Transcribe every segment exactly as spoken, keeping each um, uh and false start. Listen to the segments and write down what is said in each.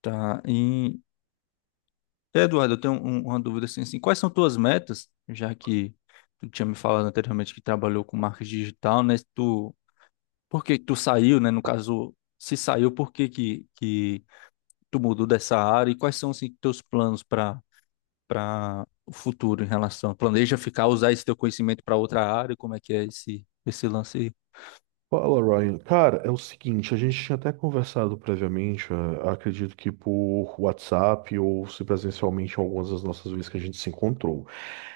Tá. E, Eduardo, eu tenho um- uma dúvida assim, assim, quais são tuas metas, já que tu tinha me falado anteriormente que trabalhou com marketing digital, né? Tu, por que que tu saiu, né? No caso, se saiu, por que que, que tu mudou dessa área e quais são assim, teus planos para para o futuro em relação? Planeja ficar, usar esse teu conhecimento para outra área? Como é que é esse esse lance aí? Fala, Ryan. Cara, é o seguinte, a gente tinha até conversado previamente, eh, acredito que por WhatsApp ou se presencialmente algumas das nossas vezes que a gente se encontrou.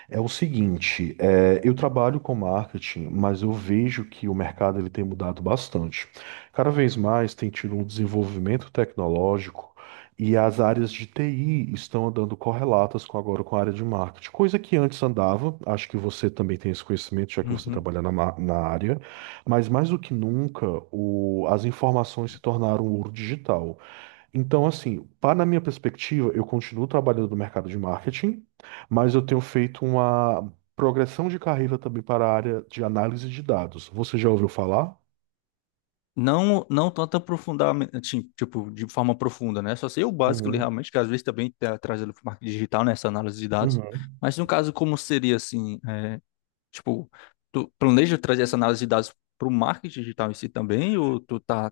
É o seguinte, eh, eu trabalho com marketing, mas eu vejo que o mercado ele tem mudado bastante. Cada vez mais tem tido um desenvolvimento tecnológico e as áreas de T I estão andando correlatas com agora com a área de marketing, coisa que antes andava. Acho que você também tem esse conhecimento, já que você Uhum. trabalha na, ma- na área. Mas mais do que nunca, o- as informações se tornaram ouro digital. Então, assim, para na minha perspectiva, eu continuo trabalhando no mercado de marketing, mas eu tenho feito uma progressão de carreira também para a área de análise de dados. Você já ouviu falar? Não, não tanto aprofundamento, assim, tipo, de forma profunda, né? Só sei o básico ali Uhum, realmente, que às vezes também tá trazendo para o marketing digital, né? Essa análise de dados. uhum. Mas no caso, como seria assim, é, tipo, tu planeja trazer essa análise de dados para o marketing digital em si também, ou tu tá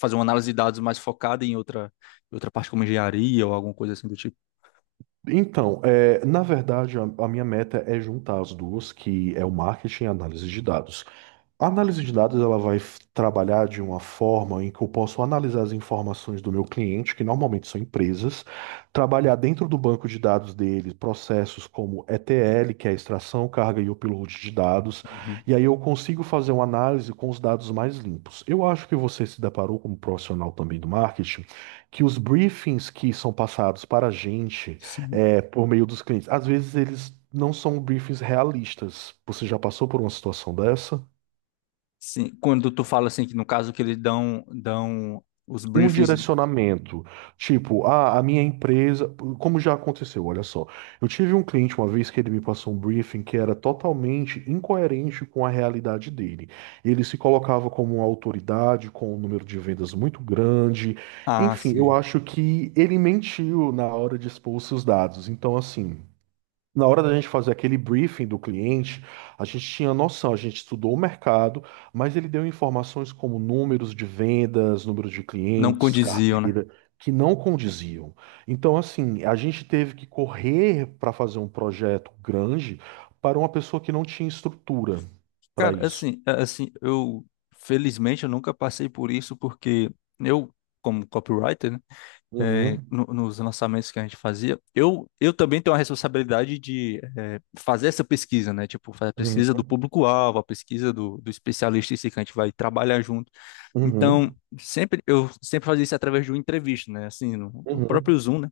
fazendo uma análise de dados mais focada em outra, em outra parte como engenharia ou alguma coisa assim do tipo? Então, é, na verdade, a, a minha meta é juntar as duas, que é o marketing e a análise de dados. A análise de dados ela vai f- trabalhar de uma forma em que eu posso analisar as informações do meu cliente, que normalmente são empresas, trabalhar dentro do banco de dados dele processos como E T L, que é a extração, carga e upload de dados, Uhum. e aí eu consigo fazer uma análise com os dados mais limpos. Eu acho que você se deparou como profissional também do marketing, que os briefings que são passados para a gente Sim. é, por meio dos clientes, às vezes eles não são briefings realistas. Você já passou por uma situação dessa? Sim. Quando tu fala assim, que no caso que eles dão, dão os Um briefings, direcionamento. Tipo, ah, a minha empresa. Como já aconteceu, olha só. Eu tive um cliente uma vez que ele me passou um briefing que era totalmente incoerente com a realidade dele. Ele se colocava como uma autoridade, com um número de vendas muito grande. ah, Enfim, eu sim, acho que ele mentiu na hora de expor os seus dados. Então, assim. Na hora da gente fazer aquele briefing do cliente, a gente tinha noção, a gente estudou o mercado, mas ele deu informações como números de vendas, número de não clientes, condiziam, né? carteira, que não condiziam. Então, assim, a gente teve que correr para fazer um projeto grande para uma pessoa que não tinha estrutura para Cara, isso. assim, a- assim, eu felizmente eu nunca passei por isso porque eu, como copywriter, né, é, Uhum, no- nos lançamentos que a gente fazia, eu, eu também tenho a responsabilidade de é, fazer essa pesquisa, né? Tipo, fazer a uhum, pesquisa do público-alvo, a pesquisa do, do especialista em si que a gente vai trabalhar junto. Então, uhum, sempre eu sempre fazia isso através de uma entrevista, né? Assim, no, no uhum, próprio Zoom, né?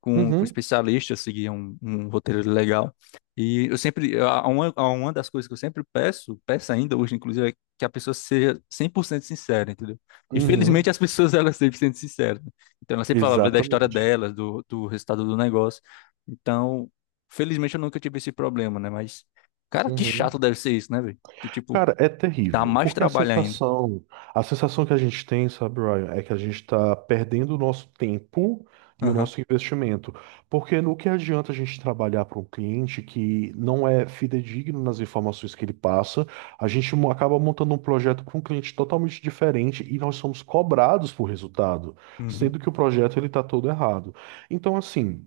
com, com uhum, especialistas, seguir um, um roteiro legal. E eu sempre, a- uma, a uma das coisas que eu sempre peço, peço ainda hoje, inclusive, é que a pessoa seja cem por cento sincera, entendeu? E felizmente uhum. as pessoas, elas sempre sendo sinceras. Né? Então, ela sempre falava da história Exatamente. delas, do, do resultado do negócio. Então, felizmente eu nunca tive esse problema, né? Mas, cara, que chato deve ser isso, né, velho? Que, tipo, Cara, é dá terrível, mais porque a trabalho ainda. sensação, a sensação que a gente tem, sabe, Ryan, é que a gente está perdendo o nosso tempo e o Aham. nosso investimento. Porque no que adianta a gente trabalhar para um cliente que não é fidedigno nas informações que ele passa, a gente mo- acaba montando um projeto com um cliente totalmente diferente e nós somos cobrados por resultado, Uhum. sendo que o projeto ele está todo errado. Então, assim.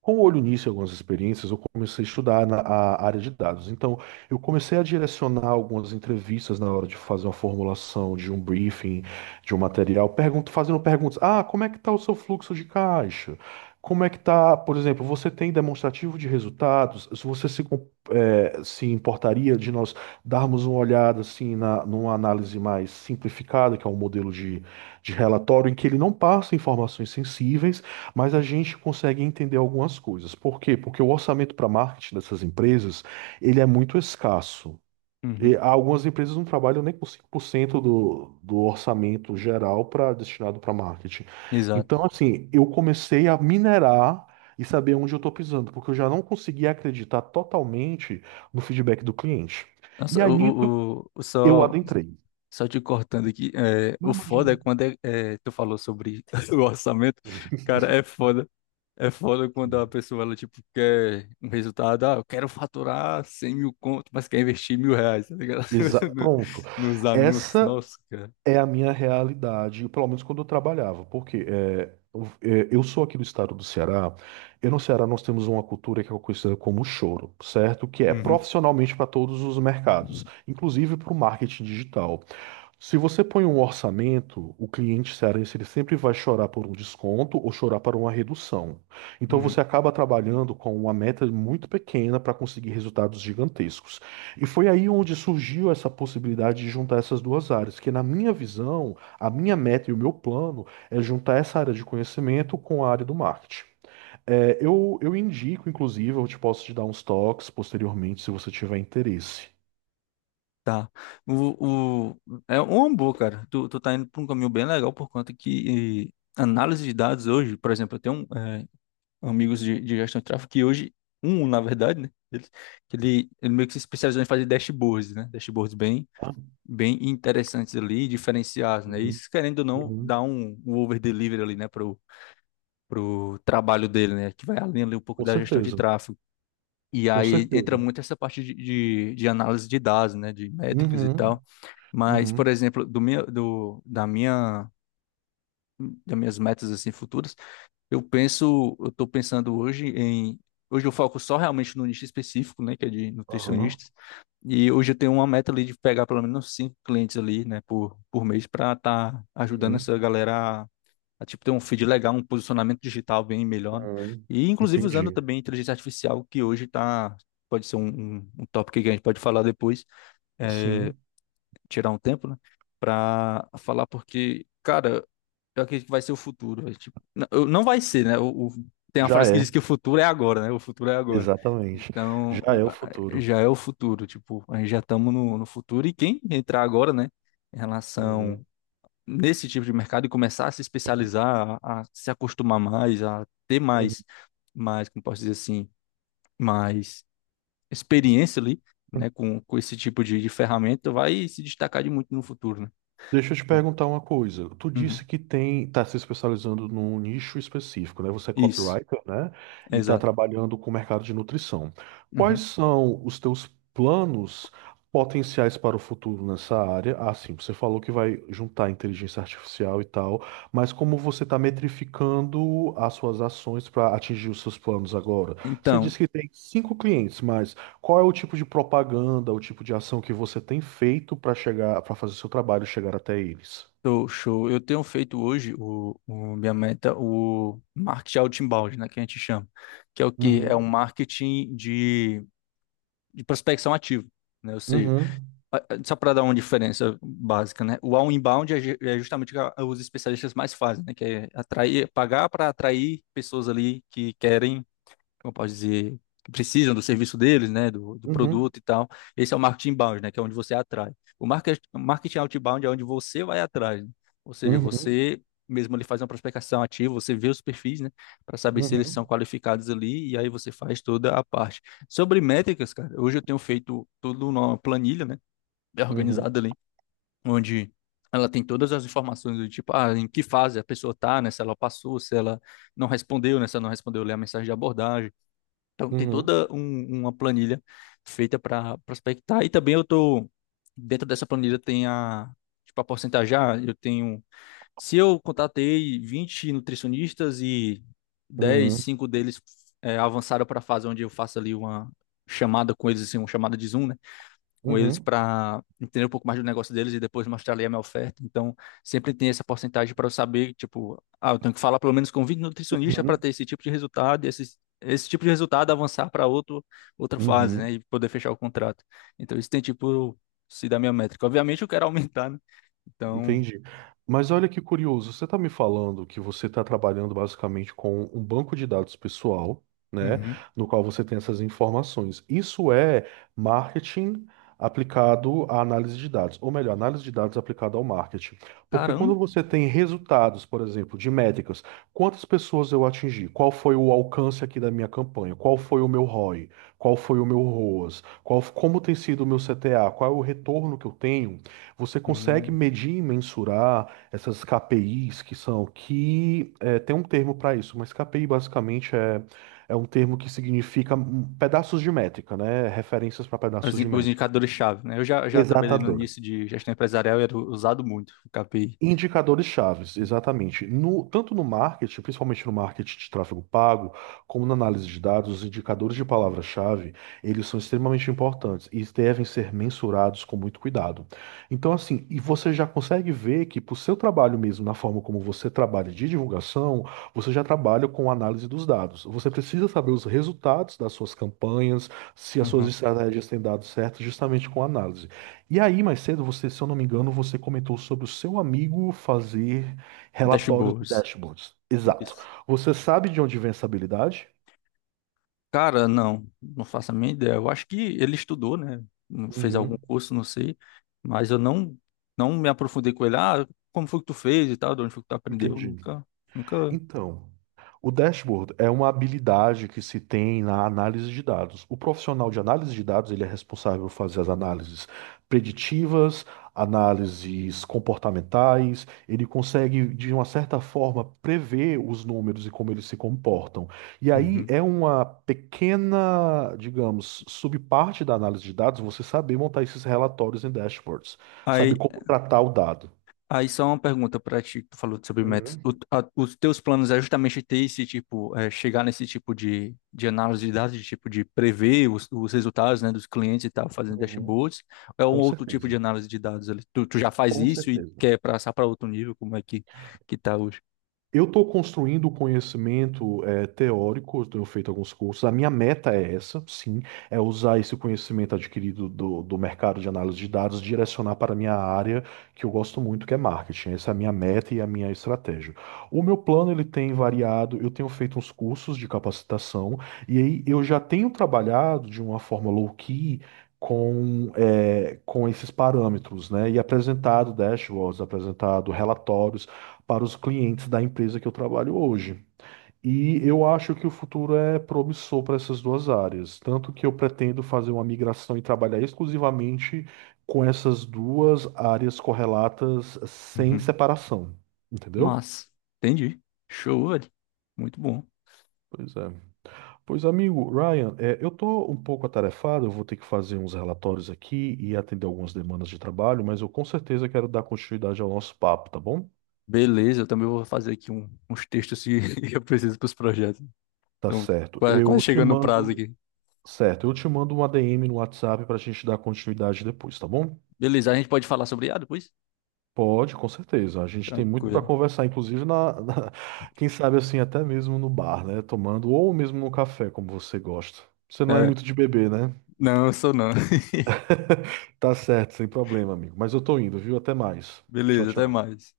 Com o olho nisso e algumas experiências, eu comecei a estudar na, a área de dados. Então, eu comecei a direcionar algumas entrevistas na hora de fazer uma formulação de um briefing, de um material, pergunto, fazendo perguntas. Ah, como é que está o seu fluxo de caixa? Como é que está, por exemplo, você tem demonstrativo de resultados? Se você se, com- eh, se importaria de nós darmos uma olhada assim na, numa análise mais simplificada, que é um modelo de, de relatório, em que ele não passa informações sensíveis, mas a gente consegue entender algumas coisas. Por quê? Porque o orçamento para marketing dessas empresas, ele é muito escasso. E Uhum. algumas empresas não trabalham nem com cinco por cento do, do orçamento geral para destinado para marketing. Exato. Então, assim, eu comecei a minerar e saber onde eu estou pisando, porque eu já não conseguia acreditar totalmente no feedback do cliente. E Nossa, aí, o, nisso, o, o- o- eu só adentrei. Só te cortando aqui, é, Não o foda é imagino. quando é, é, tu falou sobre o orçamento, cara, é foda. É foda quando a pessoa, ela, tipo, quer um resultado, ah, eu quero faturar cem mil conto, mas quer investir mil reais, tá ligado? Exa- No- Pronto. Nos anúncios, Essa nossa, cara. é a minha realidade, pelo menos quando eu trabalhava, porque é, eu é, eu sou aqui do estado do Ceará, e no Ceará nós temos uma cultura que é conhecida como choro, certo? Que é Uhum. profissionalmente para todos os mercados, inclusive para o marketing digital. Se você põe um orçamento, o cliente cearense ele sempre vai chorar por um desconto ou chorar por uma redução. Então você Uhum. acaba trabalhando com uma meta muito pequena para conseguir resultados gigantescos. E foi aí onde surgiu essa possibilidade de juntar essas duas áreas, que na minha visão, a minha meta e o meu plano é juntar essa área de conhecimento com a área do marketing. É, eu, eu indico, inclusive, eu te posso te dar uns toques posteriormente, se você tiver interesse. Tá. O, o, é uma boa, cara. Tu, tu tá indo por um caminho bem legal por conta que eh, análise de dados hoje, por exemplo, eu tenho um, eh, amigos de, de gestão de tráfego, que hoje, um, na verdade, né? Ele, que ele, ele meio que se especializou em fazer dashboards, né? Dashboards bem, Tá? bem interessantes ali, diferenciados, né? Uhum, Isso, querendo ou não, dá uhum. um, um over-delivery ali, né? Pro, pro trabalho dele, né? Que vai além ali um pouco Com da gestão de certeza. tráfego. E Com aí entra certeza. muito essa parte de, de, de análise de dados, né? De métricas e Uhum, tal. Mas, por uhum, exemplo, do meu, do, da minha das minhas metas assim futuras. Eu penso, eu estou pensando hoje em. Hoje eu foco só realmente no nicho específico, né, que é de aham, nutricionistas. E hoje eu tenho uma meta ali de pegar pelo menos cinco clientes ali, né, por, por mês, para estar tá ajudando uhum, essa galera a, a, tipo, ter um feed legal, um posicionamento digital bem melhor. Né? uhum. E inclusive usando Entendi. também inteligência artificial, que hoje tá, pode ser um, um, um tópico que a gente pode falar depois, é, Sim, tirar um tempo, né, para falar, porque, cara, eu acredito que vai ser o futuro. Velho. Tipo, não, eu- não vai ser, né? O, o- tem uma já frase que é, diz que o futuro é agora, né? O futuro é agora. exatamente. Então, Já o- é o a- futuro. já é o futuro. Tipo, a gente já estamos no, no futuro. E quem entrar agora, né? Em Uhum, relação nesse tipo de mercado e começar a se especializar, a, a se acostumar mais, a ter uhum. mais, mais, como posso dizer assim, mais experiência ali, né? Com, com esse tipo de, de ferramenta, vai se destacar de muito no futuro, né? Deixa eu te Então, perguntar uma coisa. Tu disse uhum. que tem, tá se especializando num nicho específico, né? Você é Isso, copywriter, né? E tá exato. trabalhando com o mercado de nutrição. Quais Uhum. são os teus planos potenciais para o futuro nessa área? Ah, sim, você falou que vai juntar inteligência artificial e tal, mas como você está metrificando as suas ações para atingir os seus planos agora? Você Então. disse que tem cinco clientes, mas qual é o tipo de propaganda, o tipo de ação que você tem feito para chegar, para fazer o seu trabalho chegar até eles? Show, show. Eu tenho feito hoje o, o- minha meta, o marketing outbound, né, que a gente chama, que é o que é um Uhum, marketing de, de prospecção ativa, né? Ou seja, uhum, a- a- só para dar uma diferença básica, né? O outbound é, ju- é justamente o que a- os especialistas mais fazem, né? Que é atrair, pagar para atrair pessoas ali que querem como eu posso dizer, que precisam do serviço deles, né, do, do uhum, produto e tal. Esse é o marketing inbound, né, que é onde você atrai. O market- o marketing outbound é onde você vai atrás, né? Ou seja, uhum, você mesmo ali faz uma prospecção ativa, você vê os perfis, né, para saber se eles são uhum, qualificados ali e aí você faz toda a parte. Sobre métricas, cara, hoje eu tenho feito tudo numa planilha, né, bem uhum, organizada ali, onde ela tem todas as informações do tipo, ah, em que fase a pessoa tá, né? Se ela passou, se ela não respondeu, né? Se ela não respondeu, lê a mensagem de abordagem, então, tem uhum, toda um- uma planilha feita para prospectar. E também eu tô dentro dessa planilha tem a tipo a porcentajar, eu tenho se eu contatei vinte nutricionistas e dez, uhum, cinco deles é, avançaram para a fase onde eu faço ali uma chamada com eles assim, uma chamada de Zoom, né? Com uhum, eles uhum, para entender um pouco mais do negócio deles e depois mostrar ali a minha oferta. Então, sempre tem essa porcentagem para eu saber, tipo, ah, eu tenho que falar pelo menos com vinte nutricionistas para uhum, ter esse tipo de resultado, e esse, esse tipo de resultado avançar para outro outra fase, né, uhum. e poder fechar o contrato. Então, isso tem tipo se da minha métrica. Obviamente eu quero aumentar, né? Então, Entendi. Mas olha que curioso, você está me falando que você está trabalhando basicamente com um banco de dados pessoal, né, uhum. no qual você tem essas informações. Isso é marketing aplicado à análise de dados, ou melhor, análise de dados aplicada ao marketing. Porque quando Caramba. você tem resultados, por exemplo, de métricas, quantas pessoas eu atingi? Qual foi o alcance aqui da minha campanha? Qual foi o meu R O I? Qual foi o meu R O A S? Qual, como tem sido o meu C T A? Qual é o retorno que eu tenho? Você consegue Hum. medir e mensurar essas K P Is que são, que é, tem um termo para isso, mas K P I basicamente é, é um termo que significa hum, pedaços de métrica, né? Referências para Os pedaços in- de os métrica. indicadores-chave, né? Eu já, já trabalhei no Exatamente. início de gestão empresarial e era usado muito o K P I. Indicadores chaves, exatamente. No- tanto no marketing, principalmente no marketing de tráfego pago, como na análise de dados, os indicadores de palavra-chave, eles são extremamente importantes e devem ser mensurados com muito cuidado. Então, assim, e você já consegue ver que para o seu trabalho mesmo, na forma como você trabalha de divulgação, você já trabalha com análise dos dados. Você precisa saber os resultados das suas campanhas, se as suas Uhum. estratégias têm dado certo, justamente com análise. E aí, mais cedo, você, se eu não me engano, você comentou sobre o seu amigo fazer relatórios e Dashboards. dashboards. Exato. Isso. Você sabe de onde vem essa habilidade? Cara, não, não faço a minha ideia. Eu acho que ele estudou, né? Fez algum Uhum, curso, não sei, mas eu não não me aprofundei com ele. Ah, como foi que tu fez e tal, de onde foi que tu aprendeu? entendi. Nunca, nunca. Então. O dashboard é uma habilidade que se tem na análise de dados. O profissional de análise de dados, ele é responsável por fazer as análises preditivas, análises comportamentais, ele consegue, de uma certa forma, prever os números e como eles se comportam. E aí Uhum. é uma pequena, digamos, subparte da análise de dados você saber montar esses relatórios em dashboards, saber Aí como tratar o dado. Aí só uma pergunta pra ti, que tu falou sobre metas. Uhum, O- a- os teus planos é justamente ter esse tipo, é, chegar nesse tipo de, de análise de dados, de tipo de prever os, os resultados, né, dos clientes e tal, fazendo uhum. dashboards, ou é um Com outro tipo de certeza. análise de dados ali? Tu, tu já faz Com isso e certeza. quer passar para outro nível, como é que, que tá hoje? Eu estou construindo o conhecimento eh, teórico, eu tenho feito alguns cursos. A minha meta é essa, sim, é usar esse conhecimento adquirido do, do mercado de análise de dados, direcionar para a minha área que eu gosto muito, que é marketing. Essa é a minha meta e a minha estratégia. O meu plano ele tem variado, eu tenho feito uns cursos de capacitação, e aí eu já tenho trabalhado de uma forma low-key. Com, eh, com esses parâmetros, né? E apresentado dashboards, apresentado relatórios, para os clientes da empresa que eu trabalho hoje. E eu acho que o futuro é promissor para essas duas áreas, tanto que eu pretendo fazer uma migração e trabalhar exclusivamente com essas duas áreas correlatas sem Uhum. separação, entendeu? Mas, entendi. Show, velho. Muito bom. Pois é. Pois, amigo, Ryan, é, eu tô um pouco atarefado, eu vou ter que fazer uns relatórios aqui e atender algumas demandas de trabalho, mas eu com certeza quero dar continuidade ao nosso papo, tá bom? Beleza, eu também vou fazer aqui um- uns textos que eu preciso para os projetos. Tá Então, certo. quase, quase Eu te chegando no prazo mando. aqui. Certo, eu te mando um A D M no WhatsApp para a gente dar continuidade depois, tá bom? Beleza, a gente pode falar sobre I A depois? Pode, com certeza. A gente tem muito para Tranquilo. conversar, inclusive na, na- quem sabe assim, até mesmo no bar, né? Tomando ou mesmo no café, como você gosta. Você não é É, muito de beber, né? não, eu sou não. Tá certo, sem problema, amigo. Mas eu tô indo, viu? Até mais. Tchau, Beleza, até tchau. mais.